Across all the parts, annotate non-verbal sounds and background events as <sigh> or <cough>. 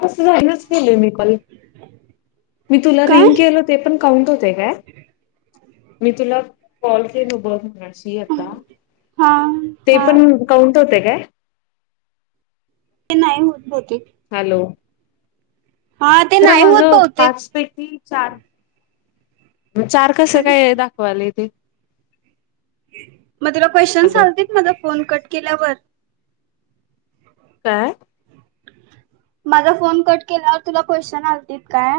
मी call केला नाही मी तुला काय रिंग केलो ते पण काउंट होते काय मी तुला कॉल केला आता हा ते हा पण काउंट होते काय ते नाही होत बहुतेक हॅलो हा ते तर नाही होत माझं पाच बहुतेक पैकी चार कस काय दाखवालं ते मग तुला क हॅलो चालते माझ फोन कट केल्यावर काय माझा फोन कट केल्यावर तुला पैसे आले होते काय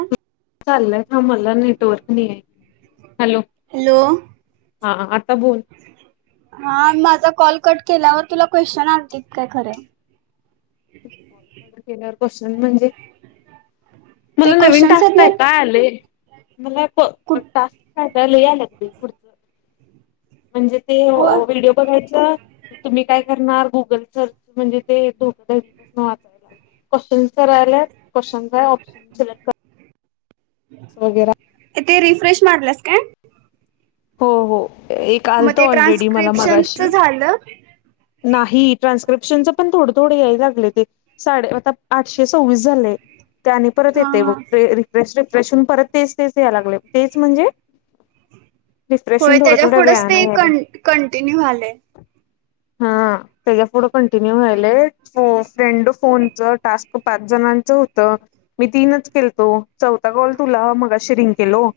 चालतंय मला नेटवर्क नाही आहे हॅलो हॅलो हा बोल हा माझा कॉल कट खरं आहे काय तुझा फोन कट केल्यानंतर पैसे आले होते ते मला नवीन क्वेश्चन्स आहेत टास्क आलाय त्यात ना क्वेश्चन म्हणजे काय आहे मी कुठ टास्क पूर्ण करायला लागले म्हणजे ते व व्हिडिओ बघायचं तुम्ही काय करणार गुगल सर्च म्हणजे ते धोक्याधरीपासून वाचायला लागेल क्वेश्चन करायचे आहे ऑप्शन सिलेक्ट करीत आहे रिफ्रेश केलं काय हो हो एक मग आलत ते ऑलरेडी मला ट्रान्स्क्रिप्शनच मगाशी झालं नाही ट्रान्स्क्रिप्शनच पण थोड थोड या लागले एकसे सव्हवीस झाले रिप्लेस केले की परत हा हा येते क्वेश्चन परत तेच तेच यायला लागले तेच म्हणजे रिफ्रेश होय होऊन थोड्या त्याच्या थोड्या पुढंच वेळाने ते यायला कंटिन्यू झाले हा त्याच्या पुढं कंटिन्यू व्हाले फ्रेंड फोनच टास्क पाच जणां मी तीनच केलंत चौथा तुला सुरू केलं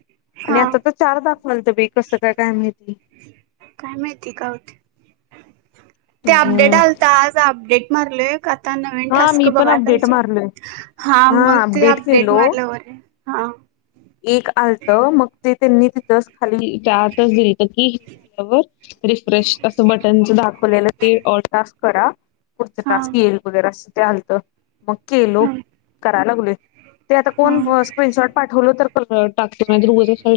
आणि हा चारच दाखवायला लागलं कसं काय काय काय माहिती माहित आहे का ते अपडेट हम्म आलत आज अपडेट मारलोय आता नवीन हा टास्क मी पण बघायला अपडेट पाहिजे मारलोय हा मग ते अपडेट मारल्यावर एक आलत मग ते त्यांनी तिथच खाली त्या आतच दिली तर की हे झाल्यावर रिफ्रेश असं बटनच दाखवलेलं ते रिफ्रेश करा पुढचा हा टास्क येईल असं आलं होतं हा आता हा कोण स्क्रीनशॉट पाठवलं तर तास का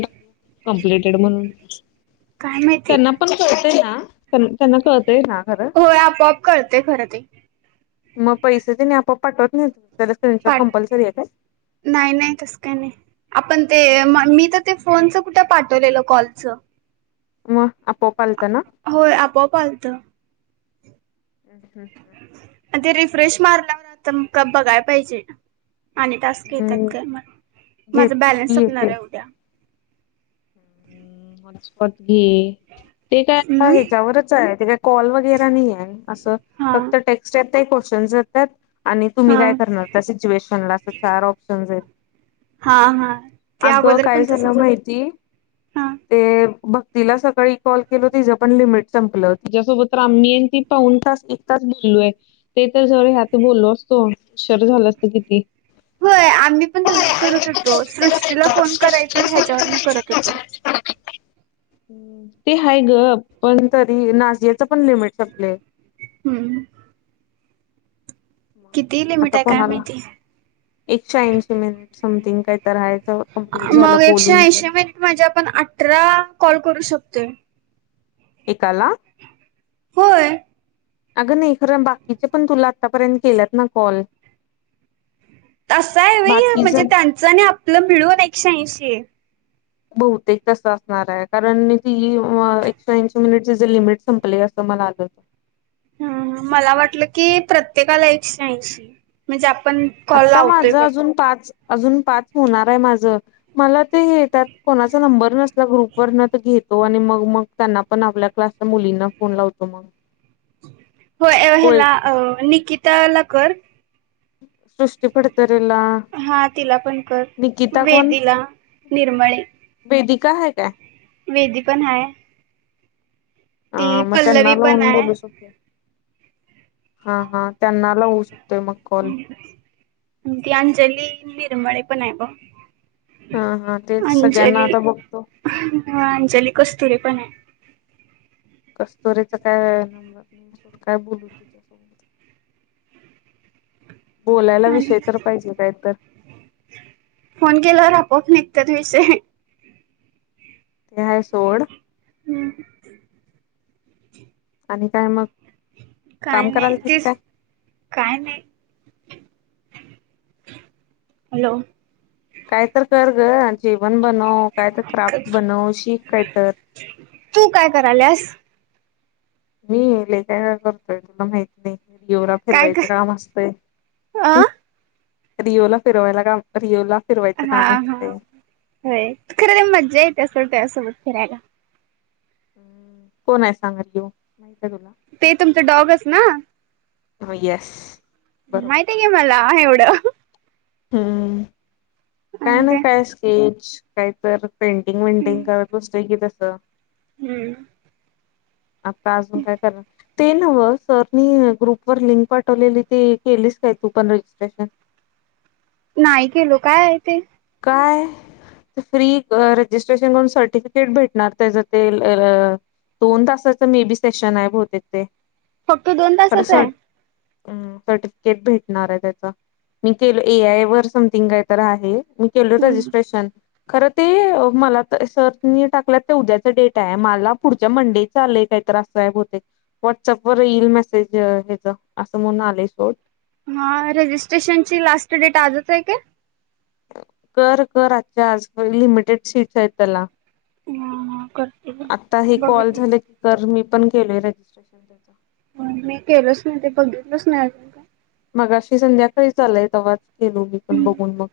कंप्लिट केला म्हणून काय माहिती त्यांना पण कळतं ना त्यांना कळत हो आपोआप कळते खरं ते. मग पैसे ते नी आपोआप पाठवत नाहीत. त्याला स्क्रीनशॉट कंपल्सरी आहे काय पाठवत नाही-नाही तस काय नाही. आपण. ते मी तर ते फोनच कुठे पाठवलेलं कॉलचं. मग आपोआप आलत ना. होय आपोआप आलत. हम्म. हम्म. हम्. रीफ्रेश मारल्या नंतर का बघाय पाहिजे. आणि टास्क येतात हम्म का. म माझं येते बॅलन्स की येते सपणार आहे उद्या. हम् <unintelligible> ही. ते काय हम्म ह्याच्यावरच आहे. ते काय कॉल वगैरे नाही आहे असं हा फक्त टेक्स्ट टाइप का क्वेश्चन् येतात. आणि तुम्ही काय हा करणार त्या सिच्युएशनला अस चार ऑप्शन्स आहेत. हा हा ते अगं अगोदर काय पण झालं तसच होत माहिती. हा भाईनीला सकाळी कॉल किलो तिज पण लिमिट संपल. तिच्या सोबत. मी आणि ती पाऊण तास. एक तास बोललोय. ते तर जर ह्यात बोललो असतो. उशीर झाला असत किती. होय <inaudible> आम्ही पण तसच करत होतो. सृष्टीला फोन करायच ह्याच्यावरून करत होतो. ते हाय ग पण तरी नाझियाचा. पण लिमिट सपलय. हम्म किती लिमिट आता आहे काय कोणाला माहिती एकशे ऐंशी मिनिट समथिंग. काही तर हाय तर कंप्लीट झालं मग एकशे बोलून पण ऐंशी मिनिट म्हणजे आपण अठरा कॉल करू शकतोय. एकाला. होय. अगं नाही खरं बाकीचे पण तुला आत्तापर्यंत केलंत ना कॉल. आसं आहे व्हय हे बाकीच म्हणजे त्यांचं आणि आपलं मिळून एकशे ऐंशी. बहुतेक तस असणार आहे. कारण मी ती एकशेऐशी मिनिटची जर लिमिट संपली अस मला आलं. हम्म हम्म, मला वाटलं की प्रत्येकाला एकशे ऐंशी म्हणजे आ पण कॉल आता लावतोय माझं बघ अजून पाच अजून पाच होणार आहे माझं, मला तेे त्यात कोणाचा नंबर नस त ग्रुप वरणं तर घेत तो आणि मग मग त्यांना पण आपल्या क्लासच्या मुलींना फोन लावतो मग. होय, अ कोळी हेला अ निकिताला कर. सृष्टी पडतंय. ला, हा तिला पण कर निकिता कोण? वेदीला निर्मळे वेदिक का आहे काय? वेदिका नाय. हा मग त्यांना पण लावून आहे बघू शकतो. हा हा त्यांना लाऊ शकतो. ती अंजली निर्मळे पण आहे बघ. हा हा तेच सगळ्यांना अंजली आता बघतो. अंजली कस्तुरी पण आहे कस्तुरीचा काय नंबर नाय सोड काय बोलू तिच्यासोबत. <inaudible> बोलायला हम्म, विषय तर पाहिजे काय तर फोन केल्यावर आपोआप त्यातलीच आहे. ते हाय सोड. हम्म आणि काय मग? काय काम नाही, कराल तीस तेच काय? काय नाही. हॅलो! काय तर कर ग जेवण बनव काय तर क्राफ्ट बनव शीख काय तर! <inaudible> तू काय करायलीयास? मी लेकाय करतोय तुला माहत नाही! येवरा काय फिरवायचं कर काम असतंय. अ रिओला फिरवायला का रिओला फिरवायचं हा काम हा असते. खर तर मज्जा येत त्या सोबत फिरायला. हम् कोण आहे सांगल येऊ ते तुमचं डॉगस ना? हो येस. बरोबर माहतीय की मला एवढं हम्म काय आणि ना ते काय स्केच काही तर पेंटिंग वेंटिंग करत बसतो की तस! हम्म. आता अजून काय तर ते नवं सरनी ग्रुपवर लिंक पाठवलेली ते केलीस काय तू पण रजिस्ट्रेशन? <inaudible> नाही केलो, काय आहे ते? काय फ्री रजिस्ट्रेशन करून सर्टिफिकेट भेटणार त्याच ते दोन तासाचं मे बी सेशन आहे बहुतेक ते! फक्त दोन तासच आहे? खरं सर्टिफिकेट भेटणार आहे त्याचा, मी केलो ए आय वर समथिंग कायतर आहे. मी केलं हम्म रजिस्ट्रेशन. खरं ते मला तर सरनी टाकलंत ते उद्याचा डेट आहे, मला पुढच्या मंडेचं आलंय काय तर अस आहे भवते, व्हॉटप वर येईल मेसेज अस म्हणून आलाय आलाय सोड! हा रजिस्ट्रेशनची लास्ट डेट आजच आहे का? कर कर आजच्या आज लिमिटेड सीट्स आहेत त्याला. हा करते ग आता हे कॉल बघितली झालं की कर मी पण केलय रजिस्ट्रेशन त्याच. मी केलंच नाही ते बघितलंच नाही अजून का! मगाशी संध्याकाळी च आलयत तवाच गेलो मी पण बघून मग.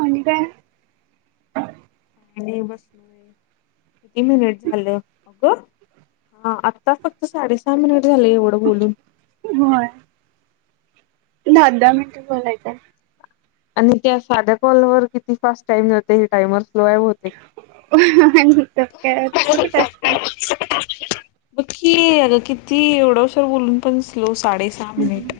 आणि काय? का नाही बसलोय, किती मिनिट झालं अगं? हा आता फक्त साडे सहा मिनिट झाले एवढं बोलून! होय. दहा दहा मिनट बोलायच आहे. आणि त्या साध्या कॉल वर किती फास्ट टाइम जाते आणि हे टाइमर स्लो आहे बहुतेक. तर काय तसं कुठं असतंय. बग की अग किती एवढा उशीर बोलून पण स्लो साडे सहा मिनिट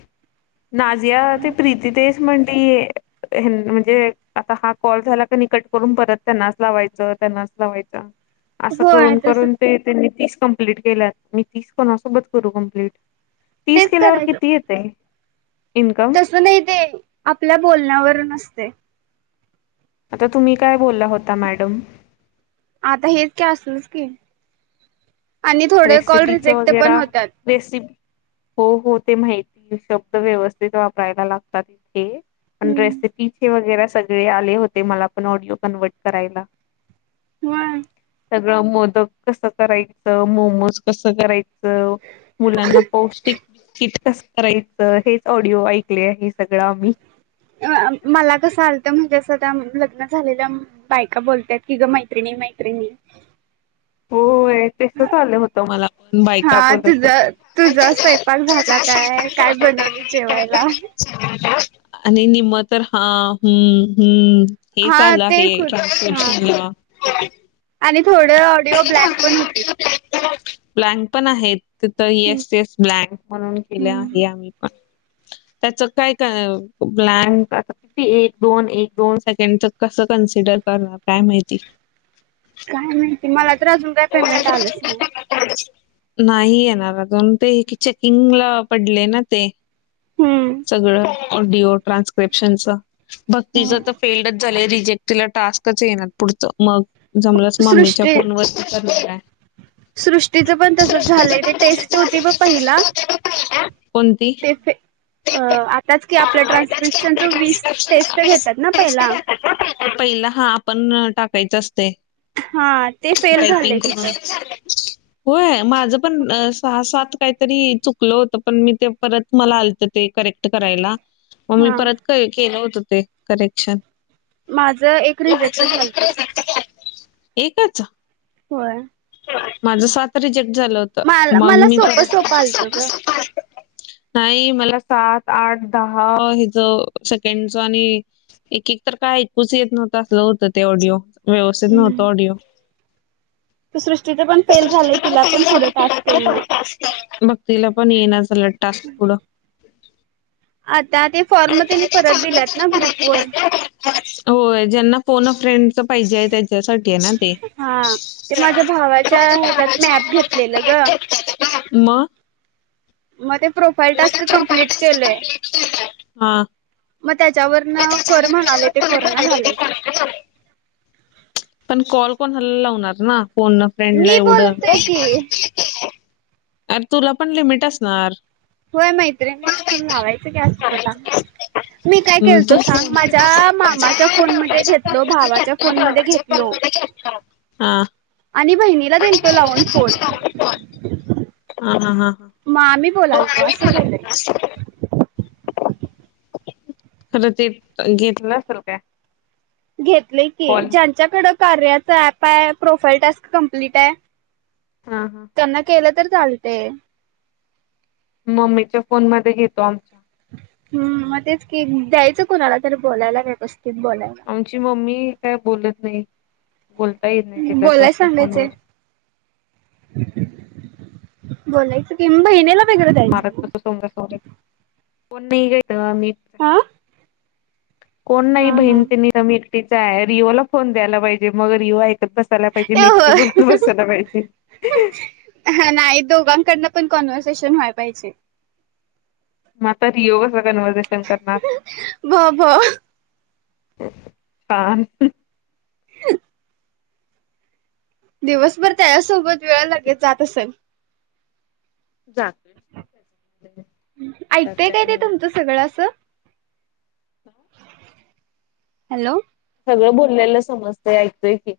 नाजिया ते प्रीती तेच म्हणतीये. म्हणजे आता हा कॉल झाला का कट करून परत त्यांनाच लावायचं त्यांनाच लावायच. असं होय करून तस करून ते त्यांनी तीस कंप्लीट केलं मी तीस कोणासोबत करू कमप्लीट? तीस केल्यावर किती येतय? इन्कम? तस नाही ते आपल्या बोलण्यावर असतय. आता तुम्ही काय बोलला होता मॅडम? आता हेच की असलसच की! आणि थोडे कॉल रेसिपीच रिजेक्ट पण वगैरा होतात. रेसिपी हो हो ते माहिती शब्द व्यवस्थित वापरायला लागतात इथे. पण रेसिपी चे वगैरे सगळे आले होते मला पण ऑडिओ कन्वर्ट करायला. व्हय. सगळं मोदक कसं करायचं, मोमोज कसं करायचं? च मुलांना पौष्टिक बिस्कीट कसं करायचं? हेच ऑडिओ ऐकले आहे. सगळं आम्ही. अ मला कसं आलतं म्हणजे त त्या लग्न झालेल्या बायका बोलत्यात की ग मैत्रिणी मैत्रिणी. होय. तसचं आलं होतं मला पण बायका हा तुझ बोलत तुझा होत्या स्वयंपाक झाला काय काय <unintelligible> बनवली जेवायला. आणि निम्म तर हा, हम्म, हम्म. हे हा चालं ते आहे खुद ट्रान्सक्रिप्शन ला. थोड ऑडिओ ब्लँक पण होते. ब्लॅक ब्लँक पण आहेत, तर एस एस ब्लँक म्हणून केले आहे आम्ही पण. <inaudible> त्याचं का काय ब्लँक आता किती एक दोन एक दोन सेकंडचं कसं कन्सिडर करणार काय माहिती? काय माहिती? मला तर अजून काय पेमेंट आलंच नाही. नाही येणार, दोन ते चेकिंग ला पडले ना ते हम्म. सगळं ऑडिओ ट्रान्स्क्रिप्शनचं, भक्तीचं तर फेल्डच झालंय रिज जे तिला टास्कच येणार पुढचं, मग जमलच मम्मीच्या सृष्टी फोनवरती करणार आहे. सृष्टीचं पण तसच सृष्टीचं झालंय, ते पण तसंच टेस्ट झालं होती ब ते पहिला शिस्त होते बघ पहिला कोणती? ते फे ते अ प- आताच की, आपल्या अं, एकच की आपल्या ट्रान्स्क्रिप्शनचं वीस ट्रान्सक्रिप्शनचा टेस्ट घेतात ना टेस्ट पहिला? जातात ना पहिला पहिला हा आपण टाकायचा असते, हा ते फेल झालंय टायपिंग करून. तिथं <unintelligible> होय. माझं पण सहा सात काहीतरी चुकलं होतं पण मी ते परत मला आलतत. करेक्ट करायला. मग मी हा परत केलं होतं ते करेक्शन. माझं एक रिजेक्ट माझं एक झालत. रिझल्ट एकच. व्हयं. माझं सात रिजेक्ट झालं होत. मग मला मी सोपं सोपं आलत ग <unintelligible> नाही. मला सात, आठ, दहा हिच सेकंडच आणि एकेक तर काय ऐकुचं येत नव्हतं असलं होतं ते ऑडिओ व्यवस्थित नव्हतं हम्म ऑडिओ. <unintelligible> सृष्टीच पण फेल झालयं तिला पण थोडं टास्क यिना. भक्तिला पण इना झाल्यात टास्क पुढं. आता ते फॉर्म त्यांनी परत दिल्यात ना ग्रुप वर. होय. ज्यांना फोन अ फ्रेंडच पाहिजे हाय त्याच्या - - साठी हेना ते. हा ते माझ्या भावाच्या ह्याच्यात मॅप घेतलेलं ग <inaudible> म म ते प्रोफाईल टास्क कंम्प्लीट केलोय. हां. म त्याच्यावरन कर म्हणालोय ते करना झालय की पण कॉल कोणाला लावणार ना. फोन अ फ्रेंडला मी एवढं. बोलतोय की अर तुला पण लिमिट असणार. होय. मैत्रिणीसनी लावायचं कि <unintelligible> मी काय हम्म, केलतो तू सांग. फोन माझ्या मामाच्या फोन मध्ये घेतलो. भावाच्या फोन मध्ये घेत लो हा आणि बहिणि ला दिलतो लावून फोन. हा हा हा हा. म आम्ही बोलाल तो असं केलंय. खरं ते घेतलं असेल काय? घेतले की कॉल ज्यांच्याकड कार्याच ऍप आहे प्रोफाईल टास्क कम्प्लीट आहे हा हा त्यांना केलं तर चालते मम्मीच्या फोन मध्ये घेतो आमच्या हम्म मग तेच की द्यायचं कुणाला तर बोलायला का बसत आमची मम्मी काय बोलत नाही बोलता येत नाही तिला बोलाय जास्त फोनवर सांगायचं बोलायचं किंब येणेला मारज बस स सॉरी कोण नाही घय मी <inaudible> हा कोण नाही हा बहीण हा. मी एकटीचा आहे रिओला फोन द्यायला पाहिजे मग रिओये बसायला पाहिजे ए मिटी एकटी हो बोलूतच बसते त्या बाईशी <unintelligible> हाय दोघांकडन पण कॉन्वर्सेशन व्हाय पाहिजे म आता रियओ कस कन्व्हर्सेशन करणार भ भ का ह <unintelligible> दिवसभर त्याच्या सोबत वेळ लगेच जात असेल जातोय त्यात ऐकताय काय ते नाही तुमचं सगळं असं हॅलो सगळं बोलल्याला समजत ऐकोतोय ते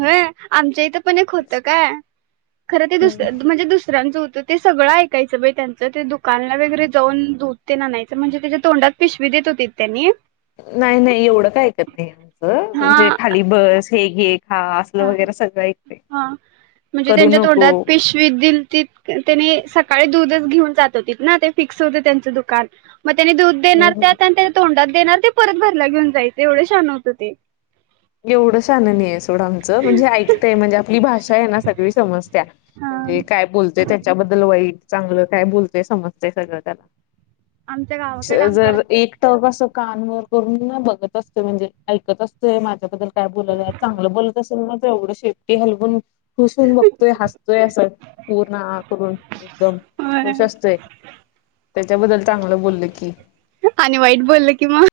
हो आमच्या इथं पण एक होत काय खरं ते दुसरा च म्हणजे दुसऱ्यांच तर ते सगळं ऐकायचं बाई त्यांचं ते दुकानला वगरे जाऊ दुध ते आनायचं म्हणजे त्याच्या तोंडात पिशवीत देत होते तेनी नाही नाही एवढं का ऐकत नाही आमच हा म्हजे खाली बस हे घे पाचला हा वगैरे सगळे हा म्हणजे त्यांच्या तोंडात पेशवी दिलती त्यांनी सकाळी दूधच घेऊन जात होतीना ते फिक्स होती त्यांच दुकान मग त्यानी दूध हम्म देणार हम्म तर त्याच्या तोंडात देणार ते परत घरला घेऊन जायच एवढं शाहन होतं ते एवढं शाहन नाही आहे सोडं आमचं म्हणजे ऐकतय म्हणजे आपली भाषा आहे ना सगळी समजत्या हा म्हणजे काय बोलतय त्याच्याबद्दल वाईट चांगलं काय बोलतय समजतय सगळं त्याला आमच्या स गावाकडे आमच्या जर एक टक अस कान वर करून बघत असते म्हणजे ऐकत असते माझ्याबद्दल काय बोलायला चांगलं बोलत असेल ना ते एवढं सेफ्टी हलवून खुश होऊन बघतोय हसतोय असं पूर्ण आ करून एकदम खुश होय असतोय त्याच्याबद्दल चांगलं बोलल की मी वाईट बोलले की मग